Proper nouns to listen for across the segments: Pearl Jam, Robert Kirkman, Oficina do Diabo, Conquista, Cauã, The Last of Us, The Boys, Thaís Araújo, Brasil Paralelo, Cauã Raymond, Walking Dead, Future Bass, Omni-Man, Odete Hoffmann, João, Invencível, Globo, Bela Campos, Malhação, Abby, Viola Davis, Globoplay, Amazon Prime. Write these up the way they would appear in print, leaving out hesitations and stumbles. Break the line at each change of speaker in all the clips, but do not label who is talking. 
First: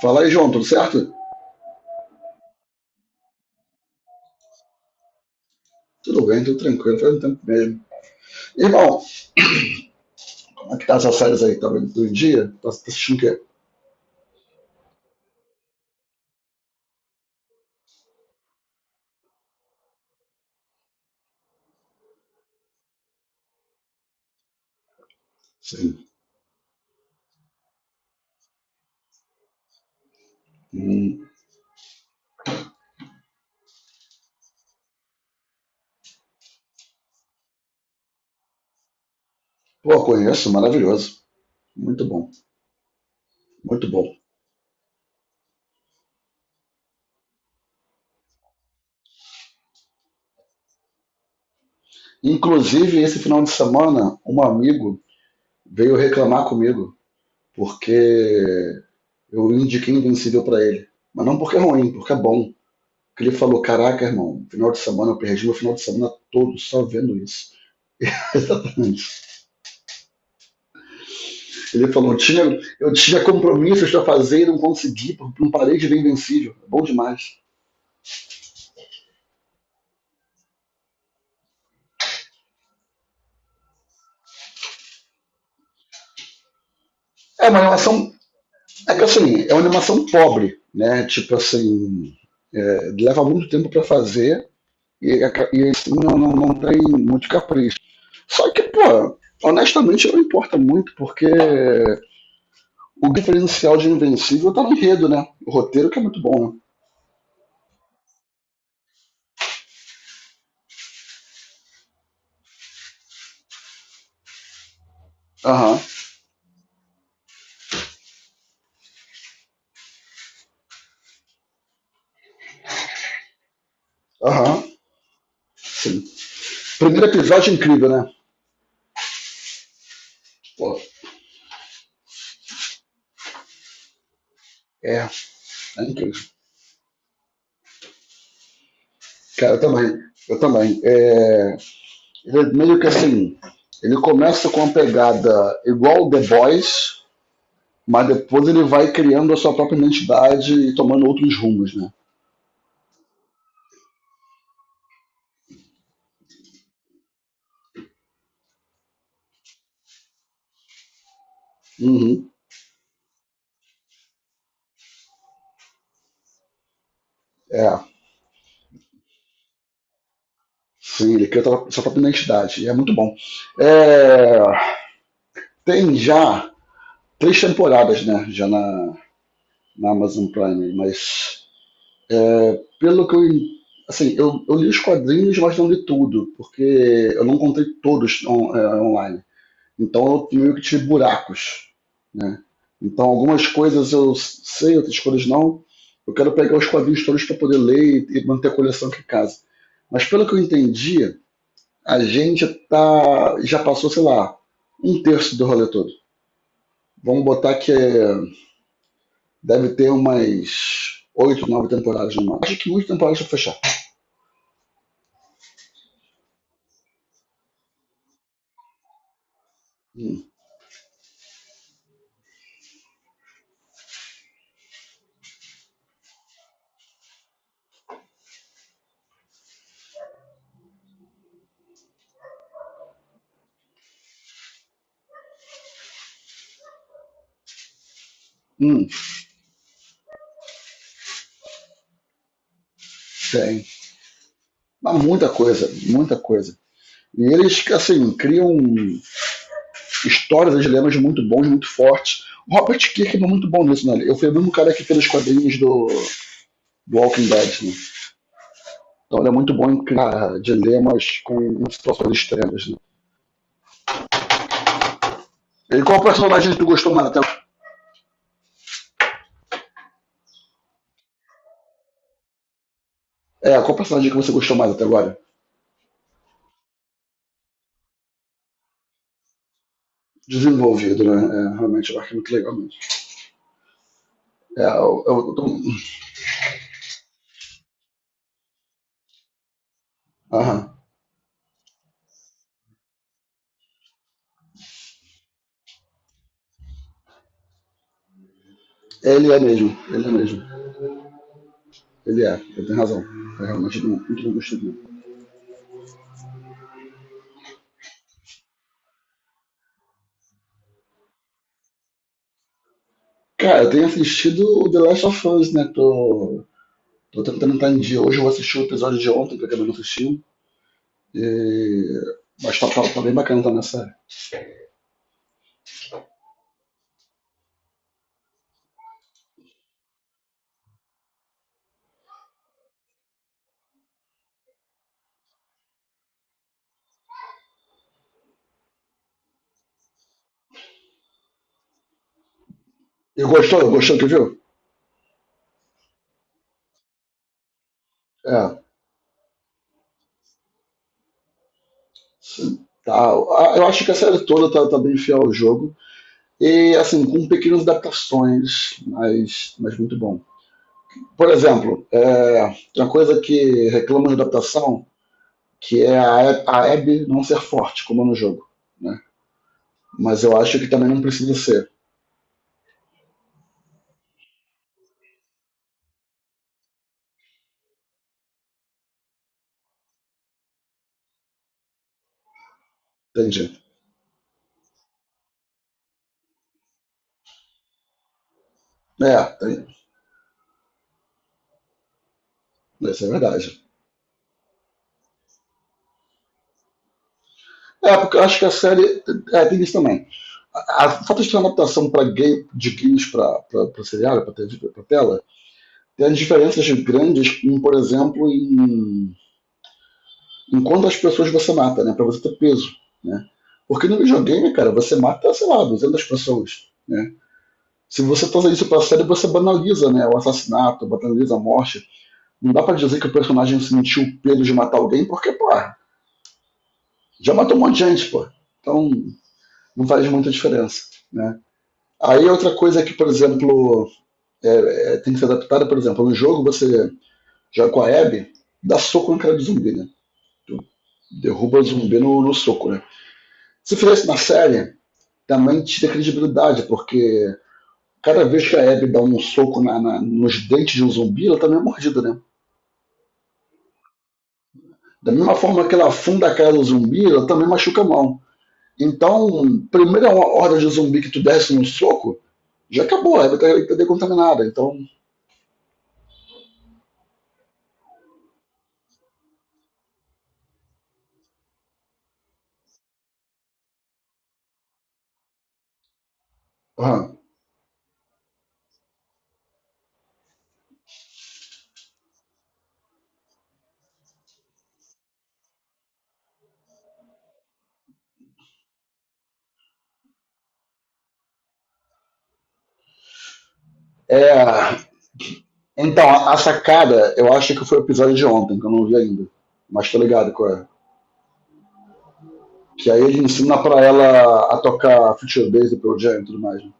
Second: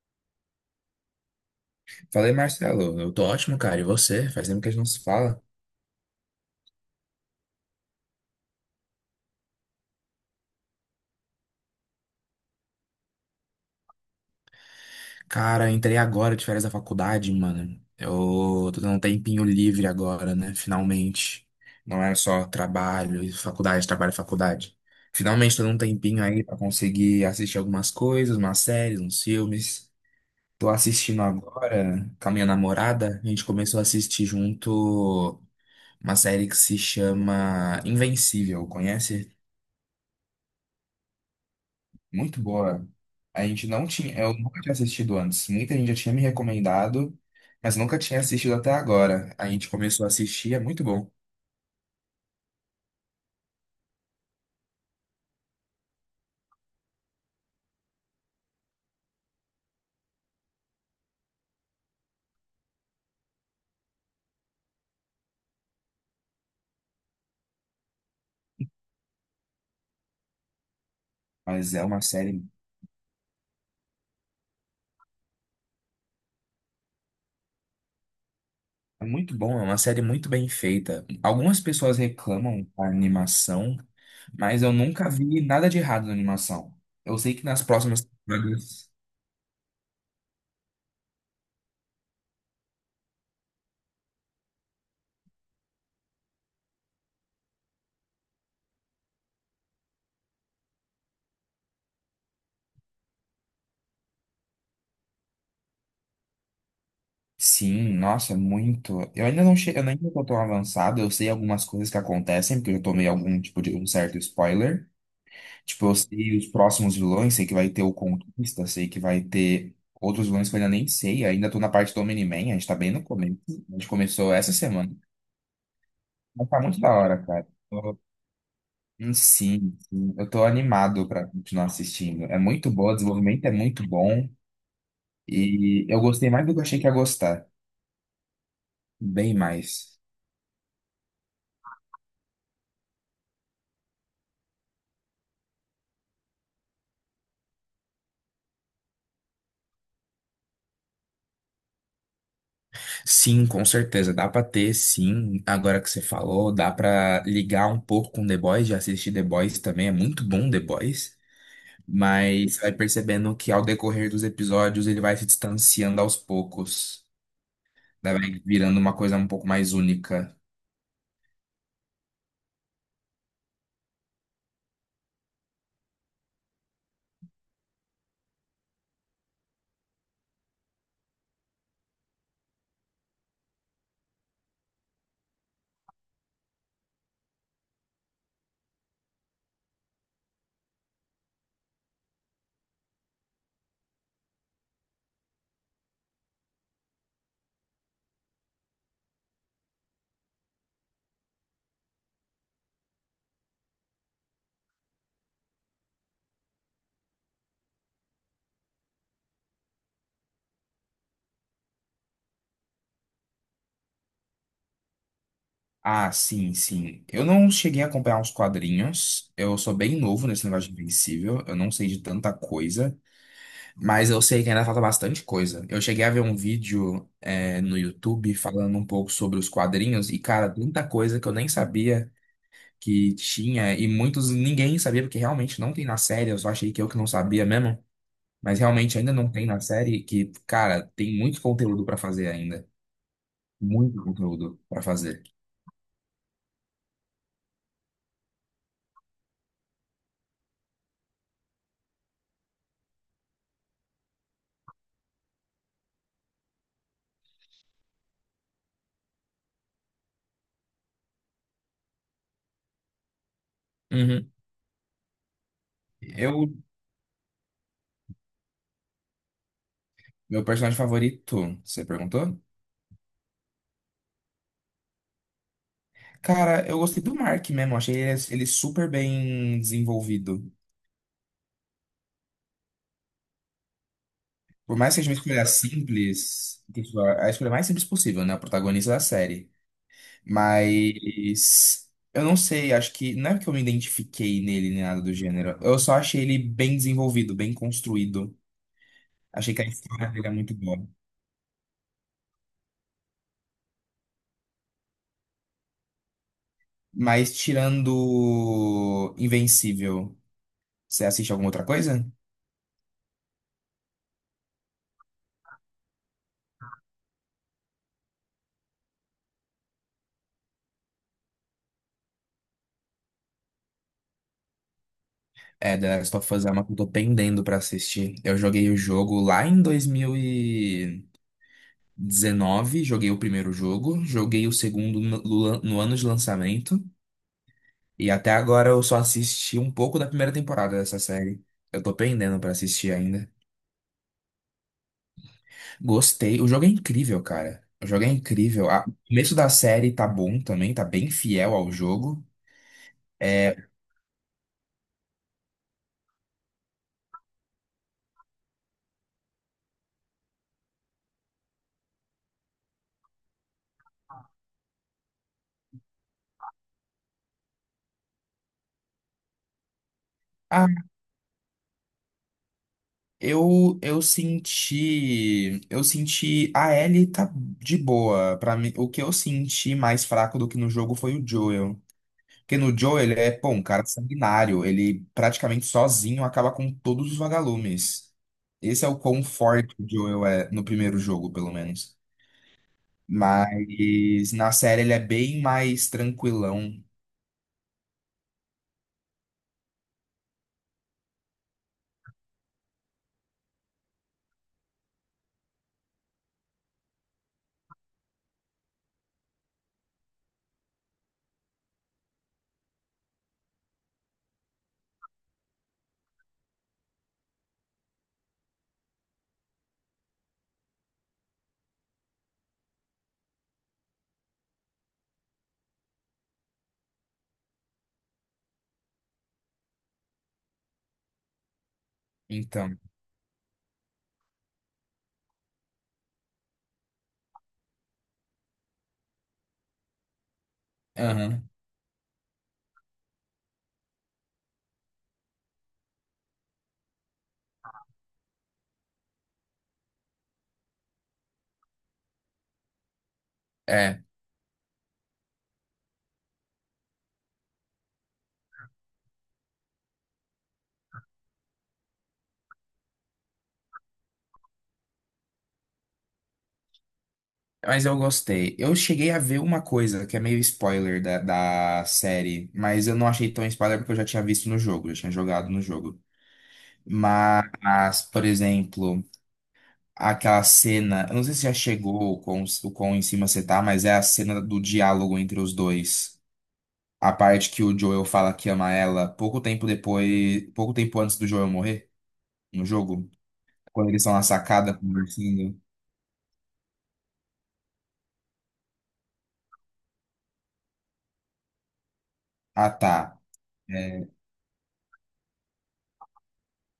Fala aí, João, tudo certo?
Falei, Marcelo, eu tô ótimo, cara. E você? Faz tempo que a gente não se fala.
Tudo bem, tudo tranquilo, faz um tempo mesmo. Irmão, como é que tá essas séries aí? Tá vendo todo dia? Tá assistindo o quê?
Cara, eu entrei agora de férias da faculdade, mano. Eu tô tendo um tempinho livre agora, né? Finalmente. Não era só trabalho, e faculdade, trabalho, e faculdade. Finalmente tô dando um
Sim.
tempinho aí pra conseguir assistir algumas coisas, umas séries, uns filmes. Tô assistindo
Hum.
agora com a minha namorada. A gente começou a assistir junto uma série que se chama Invencível, conhece?
Pô, conheço, maravilhoso. Muito bom,
Muito boa. A gente não
muito bom.
tinha, eu nunca tinha assistido antes. Muita gente já tinha me recomendado, mas nunca tinha assistido até agora. A gente começou a assistir, é muito bom.
Inclusive, esse final de semana, um amigo veio reclamar comigo porque eu indiquei Invencível pra ele. Mas não porque é ruim, porque é bom. Porque ele falou, caraca, irmão, final de semana, eu perdi meu final de semana todo só vendo isso.
Mas é
Ele
uma
falou,
série
eu tinha compromissos para fazer e não consegui, porque não parei de ver Invencível. É bom demais.
é muito bom, é uma série muito bem feita. Algumas pessoas reclamam da animação, mas eu nunca vi nada de errado na animação. Eu sei que
É uma
nas próximas
animação,
temporadas.
é que assim, é uma animação pobre, né? Tipo assim, é, leva muito tempo para fazer e, e assim, não tem muito capricho. Só que, pô, honestamente não importa muito, porque o diferencial de Invencível tá no enredo, né? O roteiro que é muito bom, né?
Sim, nossa, é muito. Eu ainda não cheguei, eu ainda não tô tão avançado, eu sei algumas coisas que acontecem, porque eu tomei algum tipo de um certo spoiler.
Aham,
Tipo, eu sei os próximos vilões, sei que vai ter o Conquista, sei que vai ter outros vilões que eu ainda nem sei. Ainda tô na parte do Omni-Man, a gente tá bem no começo. A gente começou essa
aham,
semana.
sim.
Mas tá muito da
Primeiro
hora, cara.
episódio é incrível,
Eu-
né?
Sim, sim. Eu tô
Pô,
animado pra continuar assistindo. É muito boa, o desenvolvimento é muito bom.
é
E eu
incrível.
gostei mais do que eu achei que ia gostar. Bem
Cara, eu também.
mais.
Eu também. É, ele meio que assim, ele começa com uma pegada igual o The Boys, mas depois ele vai criando a sua própria identidade e tomando outros rumos, né?
Sim, com certeza. Dá pra ter, sim. Agora que você falou, dá pra ligar um pouco com The Boys, já assisti The Boys também. É muito bom The Boys.
Uhum,
Mas você vai percebendo que ao decorrer dos episódios ele vai se distanciando aos poucos.
é.
Daí vai virando uma coisa um pouco mais única.
Sim, ele cria a sua própria identidade. E é muito bom. É, tem já três temporadas, né? Na Amazon Prime, mas é, pelo que eu en- assim, eu li os quadrinhos, mas não li tudo, porque eu não encontrei todos online. Então eu meio que tive buracos, né? Então algumas coisas eu sei, outras coisas não. Eu quero pegar os quadrinhos todos para poder ler e manter a coleção aqui em casa. Mas pelo que eu entendi, a gente já passou, sei lá, um terço do rolê todo. Vamos botar que é- Deve ter umas oito, nove temporadas no máximo. Acho que muitas temporadas pra fechar.
Ah, sim, sim. Eu não cheguei a acompanhar os quadrinhos. Eu sou bem novo nesse negócio de Invencível. Eu não sei de tanta coisa. Mas eu sei que ainda falta bastante coisa. Eu cheguei a ver um vídeo, no YouTube falando um pouco sobre os quadrinhos. E, cara, tanta coisa que eu nem sabia que tinha. E muitos ninguém sabia, porque realmente não tem na série. Eu só achei que eu que não sabia mesmo. Mas
Hum,
realmente ainda não tem na série que, cara, tem muito conteúdo pra fazer ainda.
tem.
Muito conteúdo pra
Mas
fazer.
muita coisa, muita coisa. E eles, assim, criam um histórias e dilemas muito bons, muito fortes. O Robert Kirkman é muito bom nisso, né? Eu fui o mesmo cara que fez os quadrinhos do Walking Dead, né? Então ele é muito bom em criar dilemas com situações extremas, né?
Uhum.
E qual
Eu,
personagem que tu gostou mais até agora?
meu personagem favorito, você perguntou?
É, qual personagem que você gostou mais até agora?
Cara, eu gostei do Mark mesmo, achei ele, ele super bem desenvolvido.
Desenvolvido, né? É, realmente, eu acho muito legal mesmo.
Por mais que seja uma
Eu tô...
escolha simples, tipo, a escolha mais simples possível, né? O protagonista da série.
Aham.
Mas eu não sei, acho que não é que eu me identifiquei nele nem nada do gênero. Eu só achei ele bem desenvolvido, bem construído.
Ele é
Achei que a
mesmo, ele
história
é
dele é
mesmo.
muito boa.
Ele é, ele tem razão. É realmente muito bom, muito bom.
Mas tirando Invencível, você assiste alguma outra coisa?
Cara, eu tenho assistido o The Last of Us, né? Tô tentando entrar em dia. Hoje eu vou assistir o episódio de ontem, que eu acabei não assistindo. E... Mas tá bem bacana também a série.
É, The Last of Us é uma que eu tô pendendo pra assistir. Eu joguei o jogo lá em 2019, joguei o primeiro jogo, joguei o segundo no ano de lançamento, e até agora eu só assisti um pouco da primeira temporada dessa série. Eu tô pendendo pra assistir
E
ainda.
gostou? Gostou do que viu?
Gostei, o jogo é incrível, cara. O jogo é
É.
incrível. A- O começo da série tá bom também, tá bem fiel ao jogo.
Sim. Tá. A-
É,
Eu acho que a série toda tá bem fiel ao jogo. E, assim, com pequenas adaptações, mas muito bom. Por exemplo, tem uma coisa que reclama de adaptação, que é a a Abby não ser forte, como é no jogo. Né? Mas eu acho que também não precisa ser.
Eu senti, eu senti a Ellie tá de boa. Para mim, o que eu senti mais fraco do que no jogo foi o Joel. Porque no Joel ele é, pô,
Entendi.
um cara sanguinário, ele praticamente sozinho acaba com todos os vagalumes. Esse é o quão
É, tem-
forte o Joel é no primeiro jogo, pelo menos.
isso é verdade.
Mas na série ele é bem mais tranquilão,
É, porque eu acho que a série. É, tem isso também. A falta de ter uma adaptação pra gay, de games pra seriado, pra TV, pra tela, tem as diferenças grandes, por exemplo, em quantas pessoas você mata, né? Pra você ter peso, né? Porque no videogame, cara, você mata, sei lá, 200 pessoas, né? Se você traz isso pra série, você banaliza, né? O assassinato, banaliza a morte. Não dá pra dizer que o personagem sentiu o peso de matar alguém, porque, pô, já matou um monte de gente, pô. Então, não faz muita diferença, né? Aí outra
então.
coisa que, por exemplo, é, tem que ser adaptada, por exemplo, no jogo você joga com a Abby, dá soco no cara do zumbi, né?
Aham.
Derruba o zumbi no soco, né? Se fizesse na série, também tira credibilidade, porque cada vez que a Abby dá um soco nos dentes de um zumbi, ela também é mordida, né? Da mesma forma que ela afunda a cara do zumbi, ela também machuca a mão. Então, primeira horda de zumbi que tu desce num soco, já acabou, a Abby tá decontaminada. Então,
Mas eu gostei. Eu cheguei a ver uma coisa que é meio spoiler da, da série, mas eu não achei tão spoiler porque eu já tinha visto no jogo, eu já tinha jogado no jogo.
aham.
Mas, por exemplo, aquela cena, eu não sei se já chegou o quão em cima você tá, mas é a cena do diálogo entre os dois. A parte que o Joel fala que ama ela pouco tempo depois, pouco tempo antes do Joel morrer no jogo, quando eles estão na sacada
é,
conversando.
Então, a sacada, eu acho que foi o episódio de ontem, que eu não vi ainda. Mas tô ligado qual é.
Ah,
Que aí
tá.
ele ensina pra
É,
ela a tocar Future Bass do Pearl Jam e tudo mais, né?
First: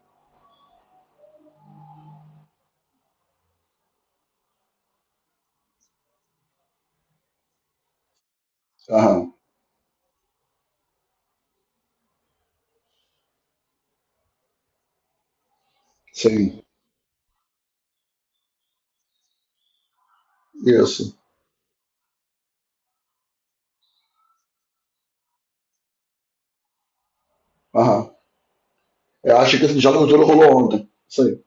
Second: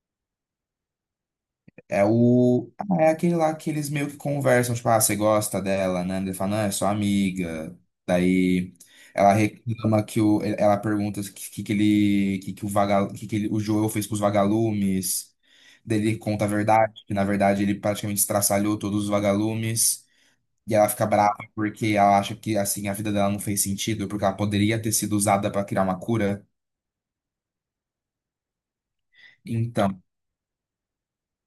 É o. É aquele lá que eles meio que conversam, tipo, ah, você gosta dela, né? Ele fala, não, é sua amiga. Daí
Aham,
ela reclama que o. Ela pergunta o que, que ele. Que o vaga, que ele, o Joel fez com os vagalumes. Daí ele conta a
sim.
verdade, que na verdade ele praticamente estraçalhou todos os vagalumes. E ela
Isso.
fica brava porque ela acha que assim a vida dela não fez sentido, porque ela poderia ter sido usada para criar uma cura.
Aham. Eu acho que esse
Então,
diálogo todo rolou ontem. Isso aí.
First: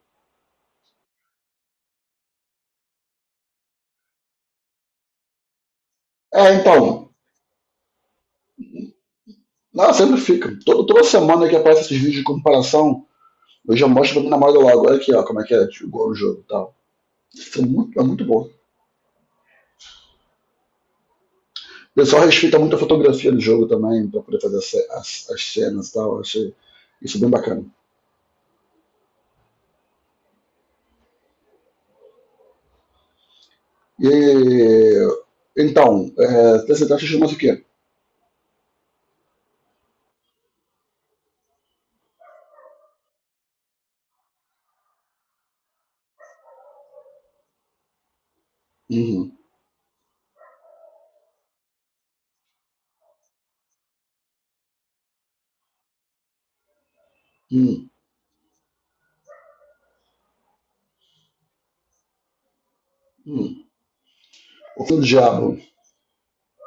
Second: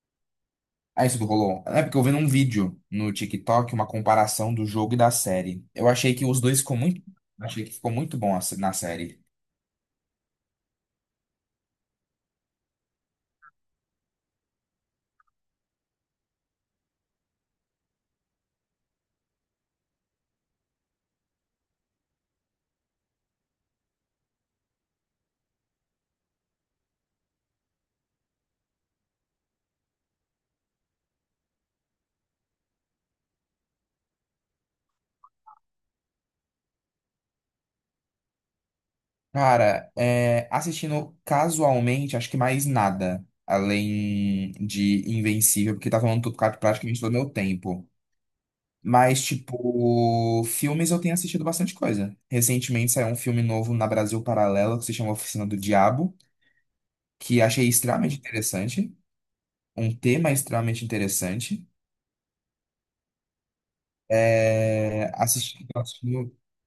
ah, isso do Hollow. É porque eu vi num vídeo no TikTok uma comparação do jogo e da série. Eu achei que os
É,
dois ficou muito.
então.
Achei que ficou muito bom a se- na série.
Não, sempre fica. Toda semana que aparece esses vídeos de comparação, eu já mostro pra minha namorada logo. Olha aqui, ó, como é que é, tipo, igual o jogo e tal. Isso é muito bom. O pessoal respeita muito a fotografia do jogo também, pra poder fazer as, as cenas e tal. Eu achei isso bem bacana. E, então, é, TCT chama-se o quê?
Cara, assistindo casualmente, acho que mais nada. Além de Invencível, porque tá falando tudo cara, praticamente todo o meu tempo. Mas,
Uhum,
tipo, filmes eu tenho assistido bastante coisa. Recentemente saiu um filme novo na Brasil Paralelo que se chama Oficina do Diabo, que achei
uhum,
extremamente interessante. Um tema extremamente interessante.
uhum. O diabo.
Assisti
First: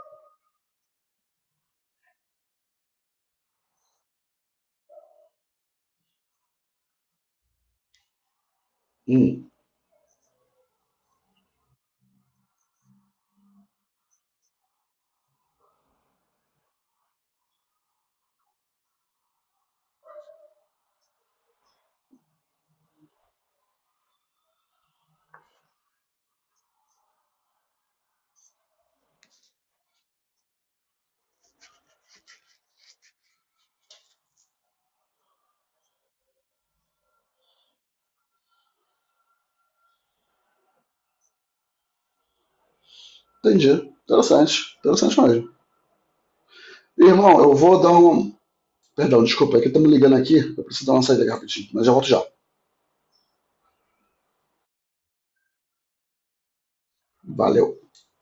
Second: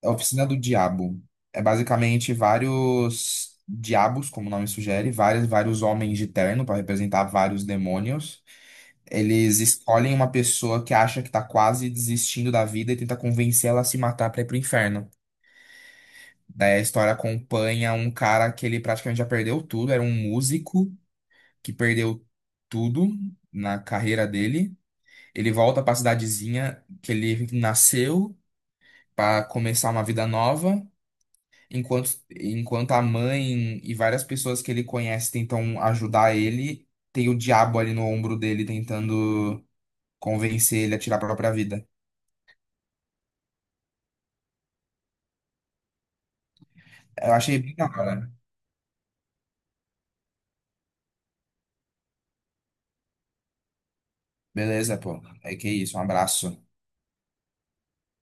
A Oficina do Diabo. É basicamente vários diabos, como o nome sugere, vários homens de terno para representar vários demônios.
Uhum.
Eles escolhem uma pessoa que acha que tá quase desistindo da vida e tenta convencê-la a se matar para ir pro inferno. Daí a história acompanha um cara que ele praticamente já perdeu tudo, era um músico que perdeu tudo na carreira dele. Ele volta para a cidadezinha que ele nasceu para começar uma vida nova, enquanto a mãe e várias pessoas que ele conhece tentam ajudar ele, tem o diabo ali no ombro dele tentando convencer ele a tirar a própria vida.
Entendi. Interessante. Interessante mesmo.
Eu
Irmão, eu
achei bem
vou
da
dar
hora.
um. Perdão, desculpa, é que estamos ligando aqui. Eu preciso dar uma saída aqui rapidinho, mas já volto já.
Beleza, pô. É que é isso, um abraço.
Valeu.